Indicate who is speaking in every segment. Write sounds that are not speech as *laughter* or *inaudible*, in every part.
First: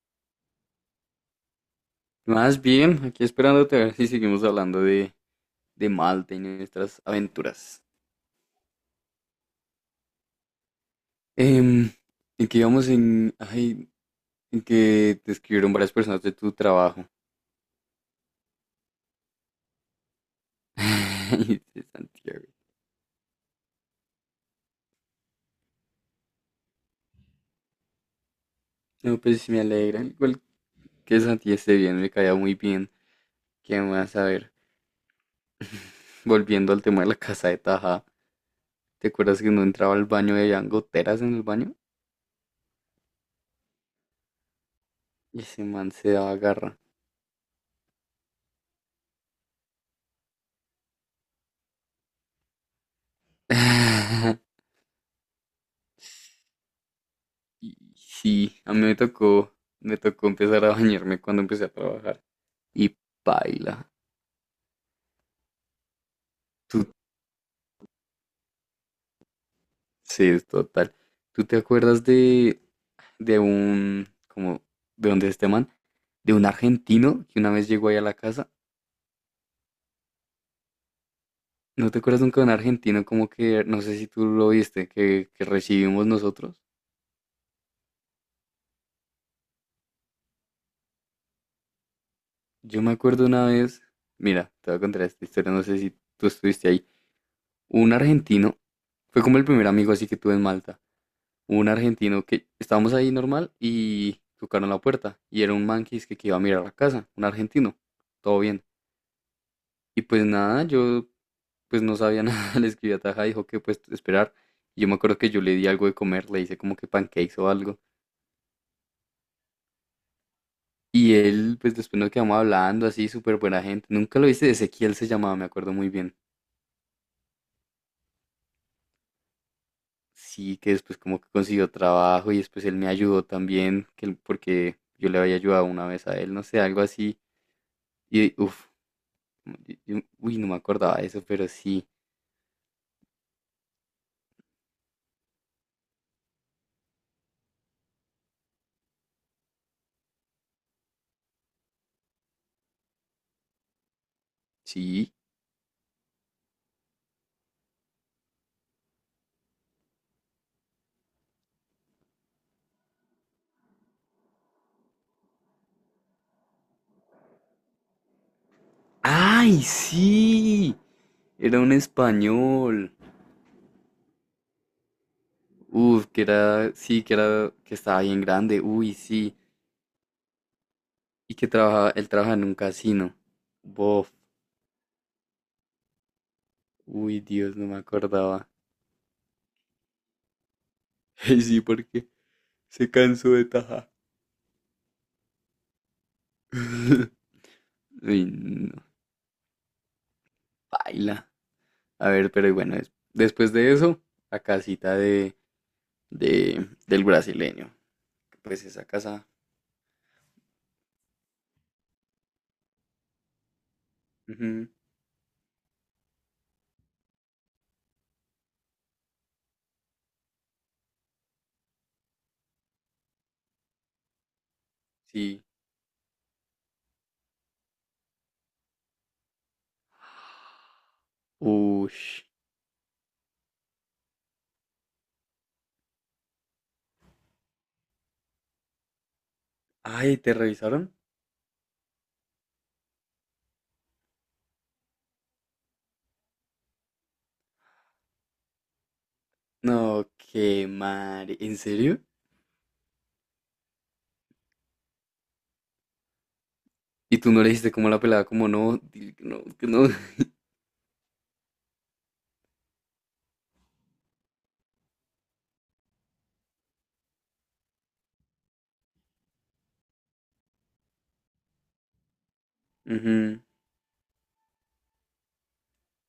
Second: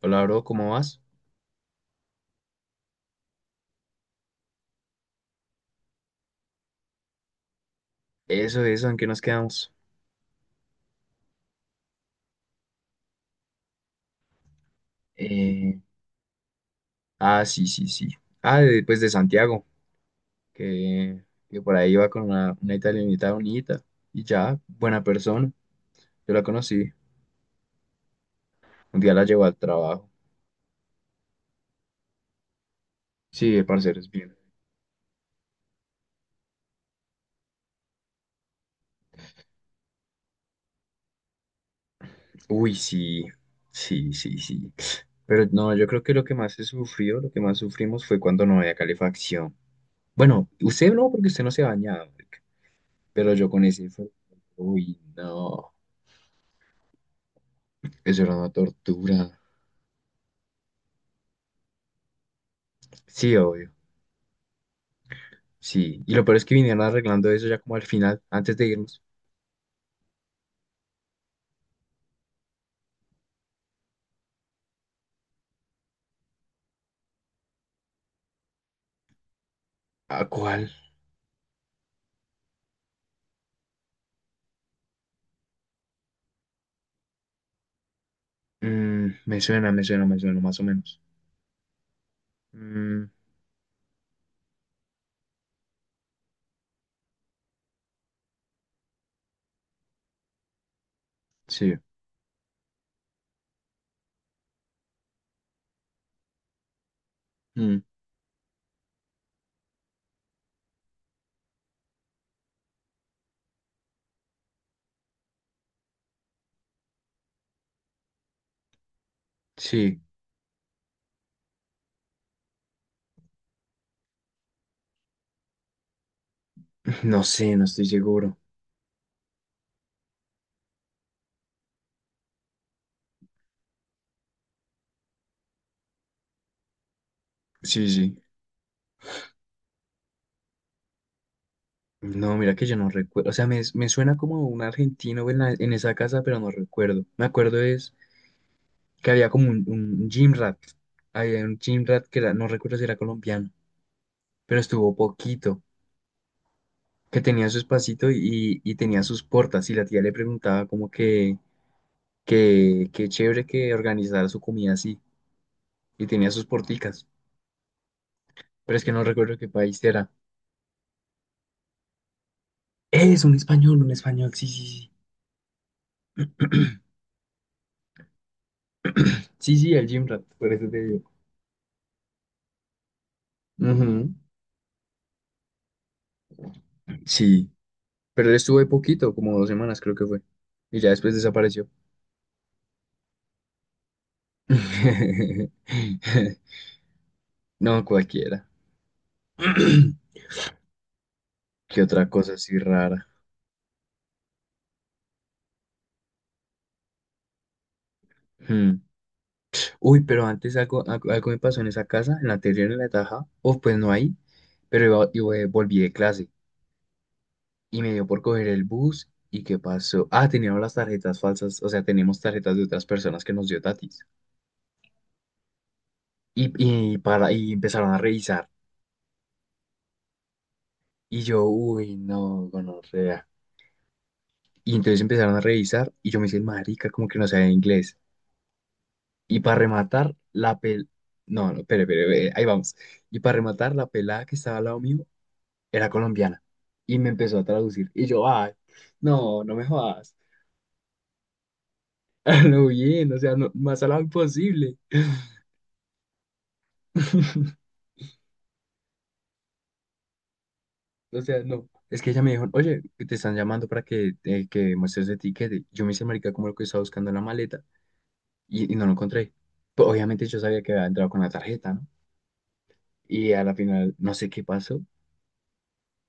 Speaker 1: Hola, bro, ¿cómo vas?
Speaker 2: Más bien, aquí esperándote a ver si seguimos hablando de Malta y nuestras aventuras.
Speaker 1: Eso, ¿en qué nos quedamos?
Speaker 2: Em, en que íbamos en que te escribieron
Speaker 1: Eh,
Speaker 2: varias personas de tu trabajo.
Speaker 1: sí, sí, sí. Ah, pues de Santiago,
Speaker 2: *laughs*
Speaker 1: que, que
Speaker 2: Ay,
Speaker 1: por
Speaker 2: de
Speaker 1: ahí iba con
Speaker 2: Santiago.
Speaker 1: una italianita bonita y ya, buena persona. Yo la conocí, un día
Speaker 2: No,
Speaker 1: la
Speaker 2: pues
Speaker 1: llevó
Speaker 2: sí
Speaker 1: al
Speaker 2: me alegra.
Speaker 1: trabajo.
Speaker 2: Igual que Santi esté bien, me caía muy bien.
Speaker 1: Sí,
Speaker 2: ¿Qué
Speaker 1: parcero, es
Speaker 2: más? A
Speaker 1: bien.
Speaker 2: ver, volviendo al tema de la casa de Taja. ¿Te acuerdas que no entraba al baño y había goteras en el baño?
Speaker 1: Uy, sí, sí, sí, sí.
Speaker 2: Y
Speaker 1: Pero
Speaker 2: ese
Speaker 1: no, yo
Speaker 2: man
Speaker 1: creo
Speaker 2: se
Speaker 1: que lo que
Speaker 2: daba
Speaker 1: más se
Speaker 2: garra.
Speaker 1: sufrió, lo que más sufrimos fue cuando no había calefacción. Bueno, usted no, porque usted no se bañaba, marica. Pero yo con ese fue,
Speaker 2: *laughs*
Speaker 1: uy, no,
Speaker 2: Y
Speaker 1: eso era una
Speaker 2: sí, a mí
Speaker 1: tortura.
Speaker 2: me tocó empezar a bañarme cuando empecé a trabajar. Y
Speaker 1: Sí, obvio.
Speaker 2: paila.
Speaker 1: Sí. Y lo peor es que vinieron
Speaker 2: Tú,
Speaker 1: arreglando eso ya como al final, antes de irnos.
Speaker 2: sí, es total. ¿Tú te acuerdas de un, como, de dónde es este man? De un argentino que una vez llegó ahí a la casa.
Speaker 1: ¿A cuál?
Speaker 2: ¿No te acuerdas nunca de un argentino como que, no sé si tú lo viste, que recibimos nosotros?
Speaker 1: Mm, me suena, me suena, me suena, más o menos.
Speaker 2: Yo me
Speaker 1: Mm,
Speaker 2: acuerdo una vez, mira, te voy a contar esta historia, no sé si tú estuviste ahí. Un argentino, fue como el primer amigo así que tuve en Malta. Un
Speaker 1: sí.
Speaker 2: argentino que estábamos ahí normal y tocaron la puerta y era un man que dizque que iba a mirar la casa, un argentino,
Speaker 1: Mm,
Speaker 2: todo bien. Y pues nada, yo pues no sabía *laughs* nada, le escribí a Taja, dijo que pues esperar. Y yo me acuerdo que yo le di algo de comer, le hice como que pancakes o algo.
Speaker 1: sí.
Speaker 2: Y él pues después nos quedamos hablando así, súper buena gente. Nunca lo viste, Ezequiel se llamaba, me acuerdo muy bien.
Speaker 1: *laughs* No sé, no estoy seguro.
Speaker 2: Sí, que después como que consiguió trabajo y después él me ayudó también, porque yo le había ayudado una vez a él, no sé, algo así.
Speaker 1: Sí, sí.
Speaker 2: Y uff, uy, no me acordaba de eso, pero sí,
Speaker 1: No, mira que yo no recuerdo. O sea, me suena como un argentino en, en esa casa, pero no recuerdo. Me acuerdo es que había como un gym rat. Había un gym rat que no recuerdo si era colombiano, pero estuvo
Speaker 2: sí.
Speaker 1: poquito. Que tenía su espacito y tenía sus portas. Y la tía le preguntaba como que. Que qué chévere que organizara su comida así. Y tenía sus porticas. Pero es que no recuerdo qué
Speaker 2: ¡Ay,
Speaker 1: país era.
Speaker 2: sí! Era un español.
Speaker 1: Es un español, sí, sí, sí.
Speaker 2: Uf,
Speaker 1: *clears throat*
Speaker 2: que era, que estaba bien grande. Uy, sí.
Speaker 1: Sí, sí, el Gym Rat, por eso te digo.
Speaker 2: Y que trabajaba, él trabaja en un casino.
Speaker 1: Ujú.
Speaker 2: Bof. Uy,
Speaker 1: Sí,
Speaker 2: Dios, no me
Speaker 1: pero él
Speaker 2: acordaba.
Speaker 1: estuvo ahí poquito, como 2 semanas creo que fue. Y ya después
Speaker 2: *laughs* Ay, sí,
Speaker 1: desapareció.
Speaker 2: porque se cansó de taja.
Speaker 1: *laughs*
Speaker 2: *laughs*
Speaker 1: No,
Speaker 2: Uy,
Speaker 1: cualquiera.
Speaker 2: no.
Speaker 1: *clears throat*
Speaker 2: Baila.
Speaker 1: ¿Qué
Speaker 2: A
Speaker 1: otra
Speaker 2: ver,
Speaker 1: cosa
Speaker 2: pero
Speaker 1: así
Speaker 2: bueno,
Speaker 1: rara?
Speaker 2: después de eso, la casita del brasileño. Pues
Speaker 1: Hmm.
Speaker 2: esa casa.
Speaker 1: Uy, pero antes algo me pasó en esa casa, en la anterior, en la de Taja. O pues no ahí,
Speaker 2: Ujú,
Speaker 1: pero volví de clase. Y me dio por coger el bus. ¿Y qué pasó? Ah, teníamos las tarjetas falsas, o sea, teníamos tarjetas de otras personas que nos dio Tatis.
Speaker 2: sí.
Speaker 1: Y, para, y empezaron a revisar. Y yo, uy,
Speaker 2: Ush.
Speaker 1: no, gonorrea. Y entonces empezaron a revisar y yo me hice el marica, como que no sabía inglés. Y para rematar,
Speaker 2: Ay, ¿te
Speaker 1: la
Speaker 2: revisaron?
Speaker 1: No, no, espere, ahí vamos. Y para rematar, la pelada que estaba al lado mío era colombiana. Y me empezó a traducir. Y yo, ay, no, no me
Speaker 2: No,
Speaker 1: jodas.
Speaker 2: qué madre. ¿En serio?
Speaker 1: *laughs* Lo bien, o sea, no, más al lado imposible.
Speaker 2: ¿Y tú no le
Speaker 1: *laughs*
Speaker 2: dijiste cómo la pelada? Como no, dile que no, que no. *laughs*
Speaker 1: O sea, no. Es que ella me dijo, oye, te están llamando para que muestres el tiquete. Yo me hice marica como lo que estaba buscando en la maleta y no lo encontré. Pues, obviamente yo sabía que había entrado con la tarjeta, ¿no? Y
Speaker 2: Ujú.
Speaker 1: a la final no sé qué pasó.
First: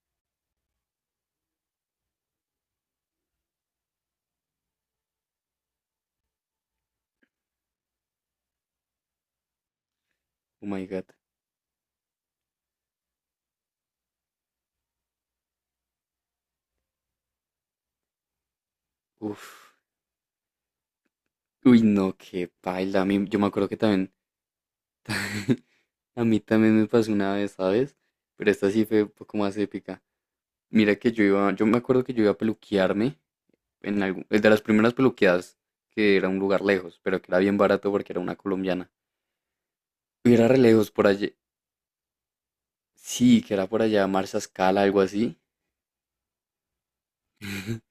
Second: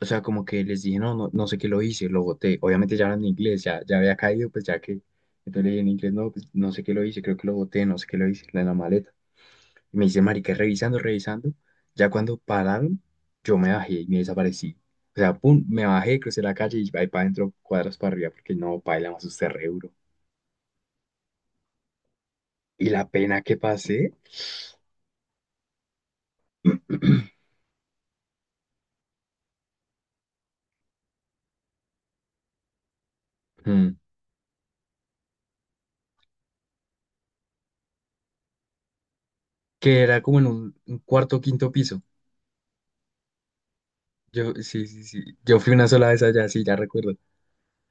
Speaker 1: O sea, como que les dije, no sé qué lo hice, lo boté. Obviamente ya hablan en inglés, ya había caído, pues ya que... Entonces le dije en inglés, no, pues, no sé qué lo hice, creo que lo boté, no sé qué lo hice, en la maleta. Y me dice, marica,
Speaker 2: Oh my
Speaker 1: revisando,
Speaker 2: God.
Speaker 1: revisando. Ya cuando pararon, yo me bajé y me desaparecí. O sea, pum, me bajé, crucé la calle y ahí para adentro, cuadras para arriba, porque no, paila más su
Speaker 2: Uf.
Speaker 1: cerebro.
Speaker 2: Uy, no, qué
Speaker 1: Y
Speaker 2: paila. A
Speaker 1: la
Speaker 2: mí, yo
Speaker 1: pena
Speaker 2: me
Speaker 1: que
Speaker 2: acuerdo que
Speaker 1: pasé,
Speaker 2: también, *laughs* a mí también me pasó una vez,
Speaker 1: *clears throat*
Speaker 2: ¿sabes? Pero esta sí fue un poco más épica. Mira que yo iba, yo me acuerdo que yo iba a peluquearme
Speaker 1: mm,
Speaker 2: en algún, es de las primeras peluqueadas que era un lugar lejos, pero que era bien barato porque era una colombiana.
Speaker 1: que era
Speaker 2: Y
Speaker 1: como en
Speaker 2: era re lejos
Speaker 1: un
Speaker 2: por allí.
Speaker 1: cuarto o quinto piso.
Speaker 2: Sí, que era por allá Marsa
Speaker 1: Yo,
Speaker 2: Scala,
Speaker 1: sí,
Speaker 2: algo
Speaker 1: sí, sí.
Speaker 2: así.
Speaker 1: Yo fui una sola vez allá, sí, ya recuerdo.
Speaker 2: *laughs*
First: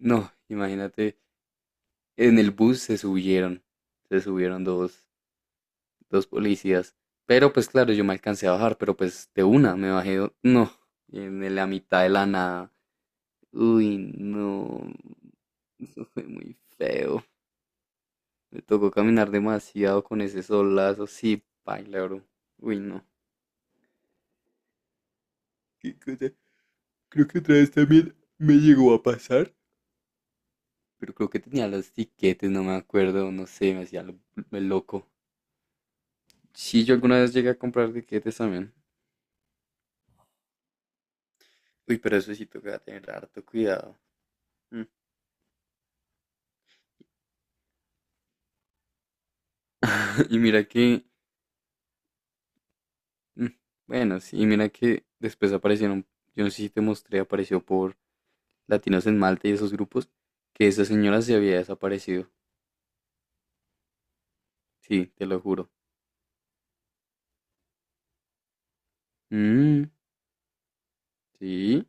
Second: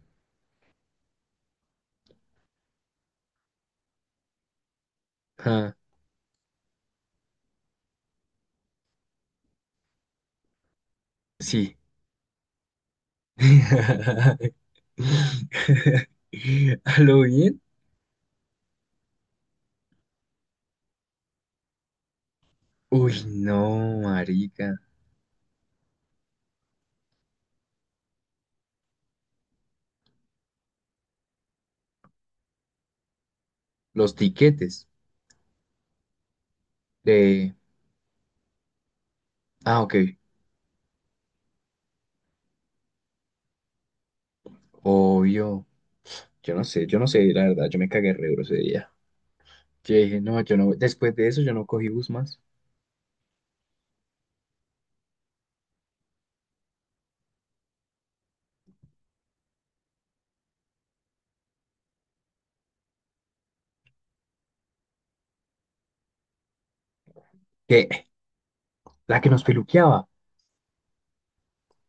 Speaker 2: No, imagínate, en el bus se subieron
Speaker 1: Ah,
Speaker 2: dos policías. Pero pues claro, yo me alcancé a bajar, pero pues de una me bajé, no, en la
Speaker 1: sí.
Speaker 2: mitad de la nada. Uy,
Speaker 1: *laughs*
Speaker 2: no, fue muy
Speaker 1: ¿A lo
Speaker 2: feo.
Speaker 1: bien?
Speaker 2: Me tocó caminar demasiado con ese solazo, sí, paila, bro. Uy, no.
Speaker 1: Uy, no, marica.
Speaker 2: ¿Qué cosa? Creo que otra vez también me llegó a pasar, pero creo que tenía los tiquetes, no me acuerdo, no sé,
Speaker 1: Los
Speaker 2: el
Speaker 1: tiquetes
Speaker 2: loco. Sí, yo alguna vez llegué
Speaker 1: de...
Speaker 2: a comprar tiquetes también.
Speaker 1: Ah, ok.
Speaker 2: Uy, pero eso sí toca tener harto cuidado. Mm.
Speaker 1: Obvio, yo no sé, la verdad, yo me cagué re duro ese día. Yo dije,
Speaker 2: *laughs* Y
Speaker 1: no, yo
Speaker 2: mira
Speaker 1: no,
Speaker 2: que,
Speaker 1: después de eso yo no cogí bus más.
Speaker 2: mm, bueno, sí, y mira que después aparecieron, yo no sé si te mostré, apareció por Latinos en Malta y esos grupos, que esa señora se había desaparecido. Sí, te lo juro.
Speaker 1: ¿Qué? La que nos
Speaker 2: Mm,
Speaker 1: peluqueaba.
Speaker 2: sí,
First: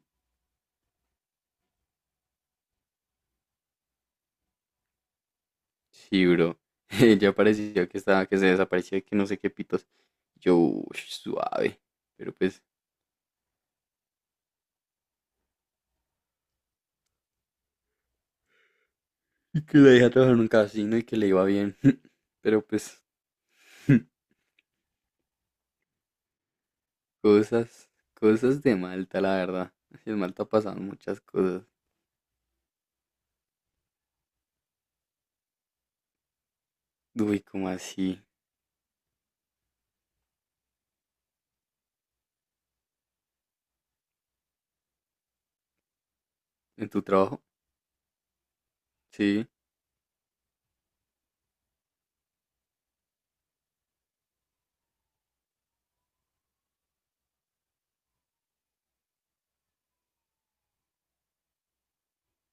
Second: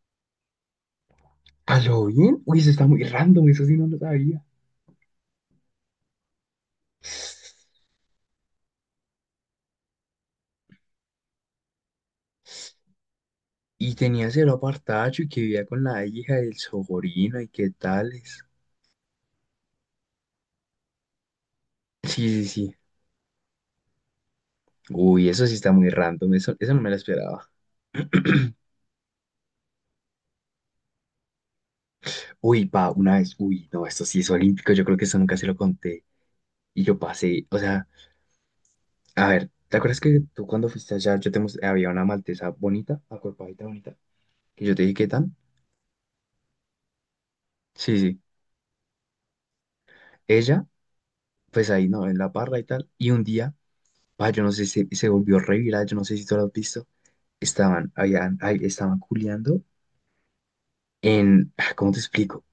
Speaker 1: ¿Bien? Uy, eso está muy random, eso sí no lo sabía.
Speaker 2: sí, bro. *laughs* Ella apareció que estaba, que se desapareció, que no sé qué pitos. Yo, uy, suave. Pero pues,
Speaker 1: Y tenía cero apartacho y que vivía con la hija del Sogorino y qué tales.
Speaker 2: y que la dejé trabajar en un casino y que le iba bien. *laughs*
Speaker 1: Sí, sí,
Speaker 2: Pero
Speaker 1: sí.
Speaker 2: pues, *laughs*
Speaker 1: Uy, eso sí está muy random, eso no me lo esperaba.
Speaker 2: cosas, cosas de Malta, la verdad. En Malta pasaron muchas cosas.
Speaker 1: Uy, pa, una vez, uy, no, esto sí es olímpico, yo creo que eso nunca se lo conté. Y yo
Speaker 2: Uy,
Speaker 1: pasé, o
Speaker 2: ¿cómo
Speaker 1: sea,
Speaker 2: así?
Speaker 1: a ver, ¿te acuerdas que tú cuando fuiste allá, yo te mostré, había una maltesa bonita, acuerpadita bonita, que yo te dije qué tan?
Speaker 2: ¿En tu trabajo?
Speaker 1: Sí, sí.
Speaker 2: Sí.
Speaker 1: Ella, pues ahí, ¿no? En la parra y tal. Y un día, pa, yo no sé si se volvió re viral, yo no sé si tú lo has visto. Estaban, habían, ahí estaban culeando en, ah, ¿cómo te explico?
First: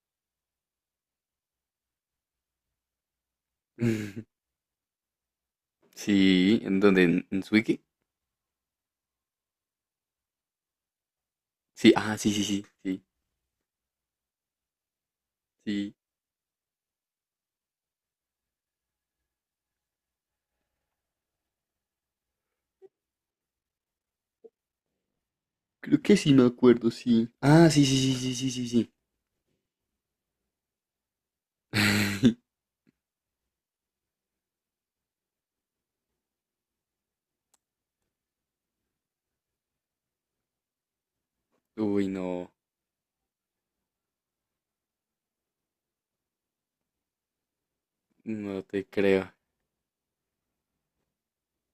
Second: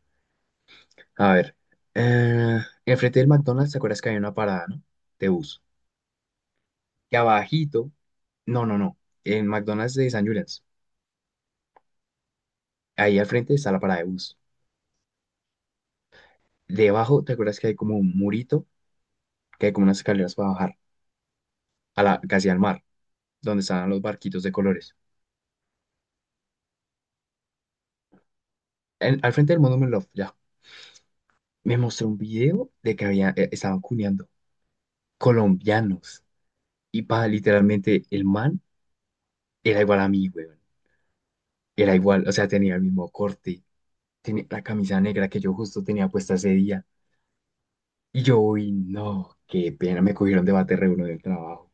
Speaker 1: A ver, eh, enfrente del McDonald's, ¿te acuerdas que había una
Speaker 2: *laughs*
Speaker 1: parada, ¿no? De bus.
Speaker 2: Sí, ¿en dónde?
Speaker 1: Y
Speaker 2: ¿En Swiki?
Speaker 1: abajito, no, no, no, en McDonald's de San Julián,
Speaker 2: Sí, ah, sí, sí, sí, sí,
Speaker 1: ahí al frente está la parada de bus.
Speaker 2: sí.
Speaker 1: Debajo, ¿te acuerdas que hay como un murito? Que hay como unas escaleras para bajar a la, casi al mar, donde estaban los barquitos de colores.
Speaker 2: Creo que sí me acuerdo, sí. Ah, sí, sí, sí, sí, sí, sí, sí.
Speaker 1: Al frente del Monument Love, ya. Me mostró un
Speaker 2: *laughs*
Speaker 1: video de que había, estaban cuneando colombianos. Y pa, literalmente, el man era igual a mí, weón. Era
Speaker 2: Uy,
Speaker 1: igual, o sea,
Speaker 2: no,
Speaker 1: tenía el mismo corte, tenía la camisa negra que yo justo tenía puesta ese día. Y yo,
Speaker 2: no
Speaker 1: uy,
Speaker 2: te creo.
Speaker 1: no, qué pena, me cogieron de bate re uno del trabajo.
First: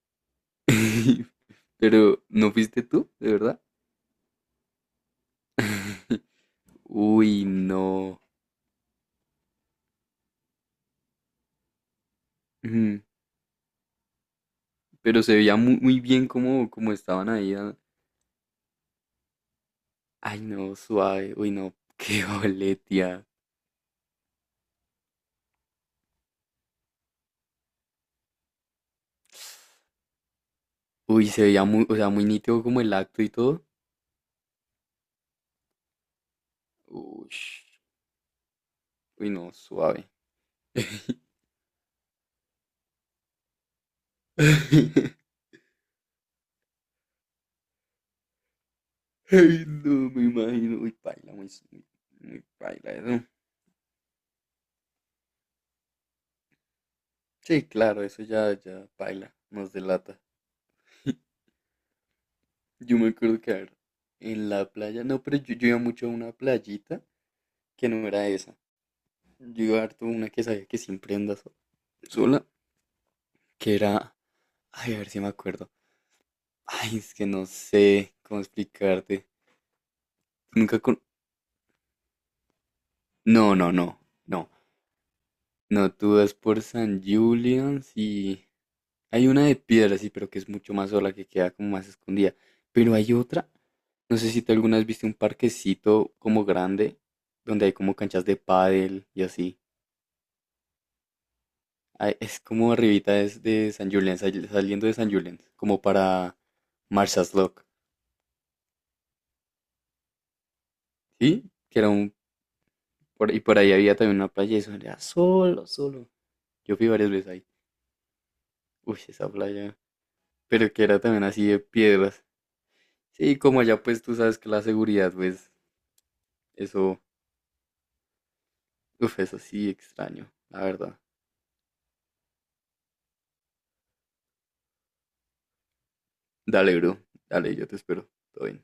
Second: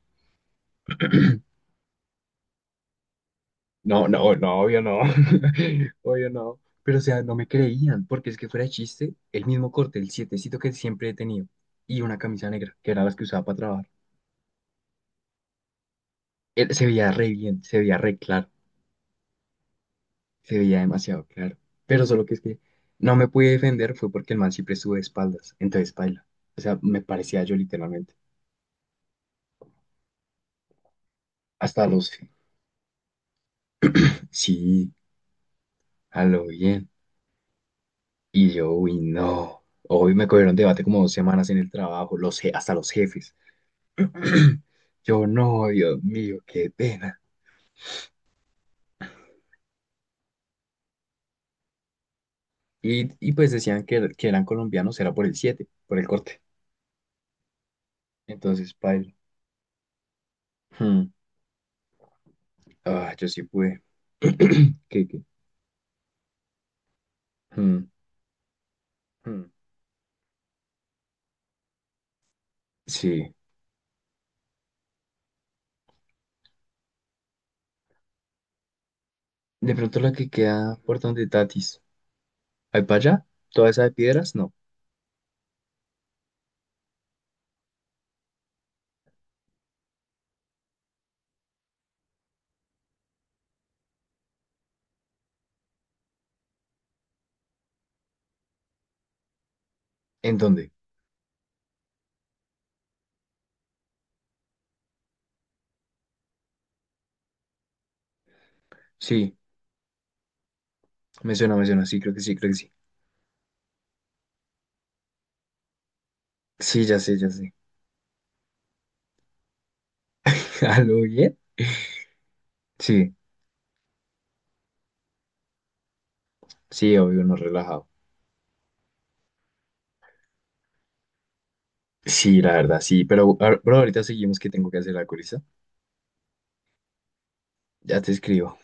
Speaker 2: *laughs*
Speaker 1: *clears throat*
Speaker 2: Pero, ¿no fuiste tú? ¿De verdad?
Speaker 1: No, no, no, obvio no, *laughs* obvio no.
Speaker 2: *laughs*
Speaker 1: Pero, o sea, no
Speaker 2: Uy,
Speaker 1: me creían,
Speaker 2: no.
Speaker 1: porque es que fuera de chiste, el mismo corte, el sietecito que siempre he tenido, y una camisa negra, que era las
Speaker 2: *laughs*
Speaker 1: que usaba para trabajar.
Speaker 2: Pero se veía muy, muy bien como
Speaker 1: Él se
Speaker 2: como
Speaker 1: veía re
Speaker 2: estaban ahí.
Speaker 1: bien,
Speaker 2: Ah.
Speaker 1: se veía re claro,
Speaker 2: Ay,
Speaker 1: se
Speaker 2: no,
Speaker 1: veía demasiado
Speaker 2: suave. Uy,
Speaker 1: claro.
Speaker 2: no, *laughs*
Speaker 1: Pero
Speaker 2: qué
Speaker 1: solo que es que no
Speaker 2: boletia.
Speaker 1: me pude defender fue porque el man siempre estuvo de espaldas, entonces baila. O sea, me parecía yo literalmente.
Speaker 2: Uy, se veía muy,
Speaker 1: Hasta
Speaker 2: o sea,
Speaker 1: los,
Speaker 2: muy nítido como el acto y todo.
Speaker 1: sí, a lo bien.
Speaker 2: Uy,
Speaker 1: Y yo, uy,
Speaker 2: uy, no,
Speaker 1: no.
Speaker 2: suave.
Speaker 1: Hoy me cogieron debate como dos
Speaker 2: *laughs*
Speaker 1: semanas en el trabajo, los, hasta los jefes. *clears throat* Yo no, Dios mío, qué pena.
Speaker 2: Ay, no, me imagino. Uy, paila, muy, muy, muy paila eso.
Speaker 1: Pues decían que, que eran colombianos, era por el 7 por el corte.
Speaker 2: Sí, claro, eso ya,
Speaker 1: Entonces,
Speaker 2: ya,
Speaker 1: paila.
Speaker 2: paila, nos delata.
Speaker 1: Hmm.
Speaker 2: Yo me
Speaker 1: Ah, yo
Speaker 2: acuerdo
Speaker 1: sí
Speaker 2: que, a ver,
Speaker 1: pude.
Speaker 2: en la
Speaker 1: *clears throat*
Speaker 2: playa,
Speaker 1: ¿Qué, qué?
Speaker 2: no, pero yo iba mucho a una playita
Speaker 1: Hmm,
Speaker 2: que no era esa.
Speaker 1: hmm.
Speaker 2: Yo iba harto a una que sabía que siempre anda sola,
Speaker 1: Sí.
Speaker 2: que era... Ay, a ver si me acuerdo. Ay, es que no sé cómo explicarte.
Speaker 1: De pronto la que queda
Speaker 2: Nunca con...
Speaker 1: por donde Tatis. ¿Ahí para allá?
Speaker 2: No,
Speaker 1: ¿Toda
Speaker 2: no,
Speaker 1: esa
Speaker 2: no,
Speaker 1: de piedras?
Speaker 2: no.
Speaker 1: No.
Speaker 2: No, tú vas por San Julian's y... Hay una de piedra, sí, pero que es mucho más sola, que queda como más escondida. Pero hay otra. No sé si tú alguna vez viste un parquecito como grande, donde hay como canchas de pádel y así.
Speaker 1: ¿En dónde?
Speaker 2: Ay, es como arribita es de San Julián, saliendo de San Julián, como para Marshal's Lock,
Speaker 1: Sí, me
Speaker 2: ¿sí?
Speaker 1: suena, me
Speaker 2: Que
Speaker 1: suena.
Speaker 2: era
Speaker 1: Sí, creo
Speaker 2: un...
Speaker 1: que sí, creo que sí.
Speaker 2: Por, y por ahí había también una playa y eso era solo, solo. Yo
Speaker 1: Sí,
Speaker 2: fui
Speaker 1: ya
Speaker 2: varias
Speaker 1: sé,
Speaker 2: veces
Speaker 1: ya
Speaker 2: ahí.
Speaker 1: sé.
Speaker 2: Uy, esa playa.
Speaker 1: *laughs*
Speaker 2: Pero
Speaker 1: ¿A
Speaker 2: que era
Speaker 1: lo
Speaker 2: también
Speaker 1: bien?
Speaker 2: así de piedras.
Speaker 1: Sí,
Speaker 2: Sí, como allá pues tú sabes que la seguridad, pues,
Speaker 1: sí,
Speaker 2: eso,
Speaker 1: obvio, no relajado.
Speaker 2: uf, eso sí extraño, la verdad.
Speaker 1: Sí, la verdad, sí. Pero, pero ahorita seguimos que tengo que hacer la colista.
Speaker 2: Dale, bro. Dale, yo te
Speaker 1: Ya
Speaker 2: espero.
Speaker 1: te
Speaker 2: Todo
Speaker 1: escribo.
Speaker 2: bien.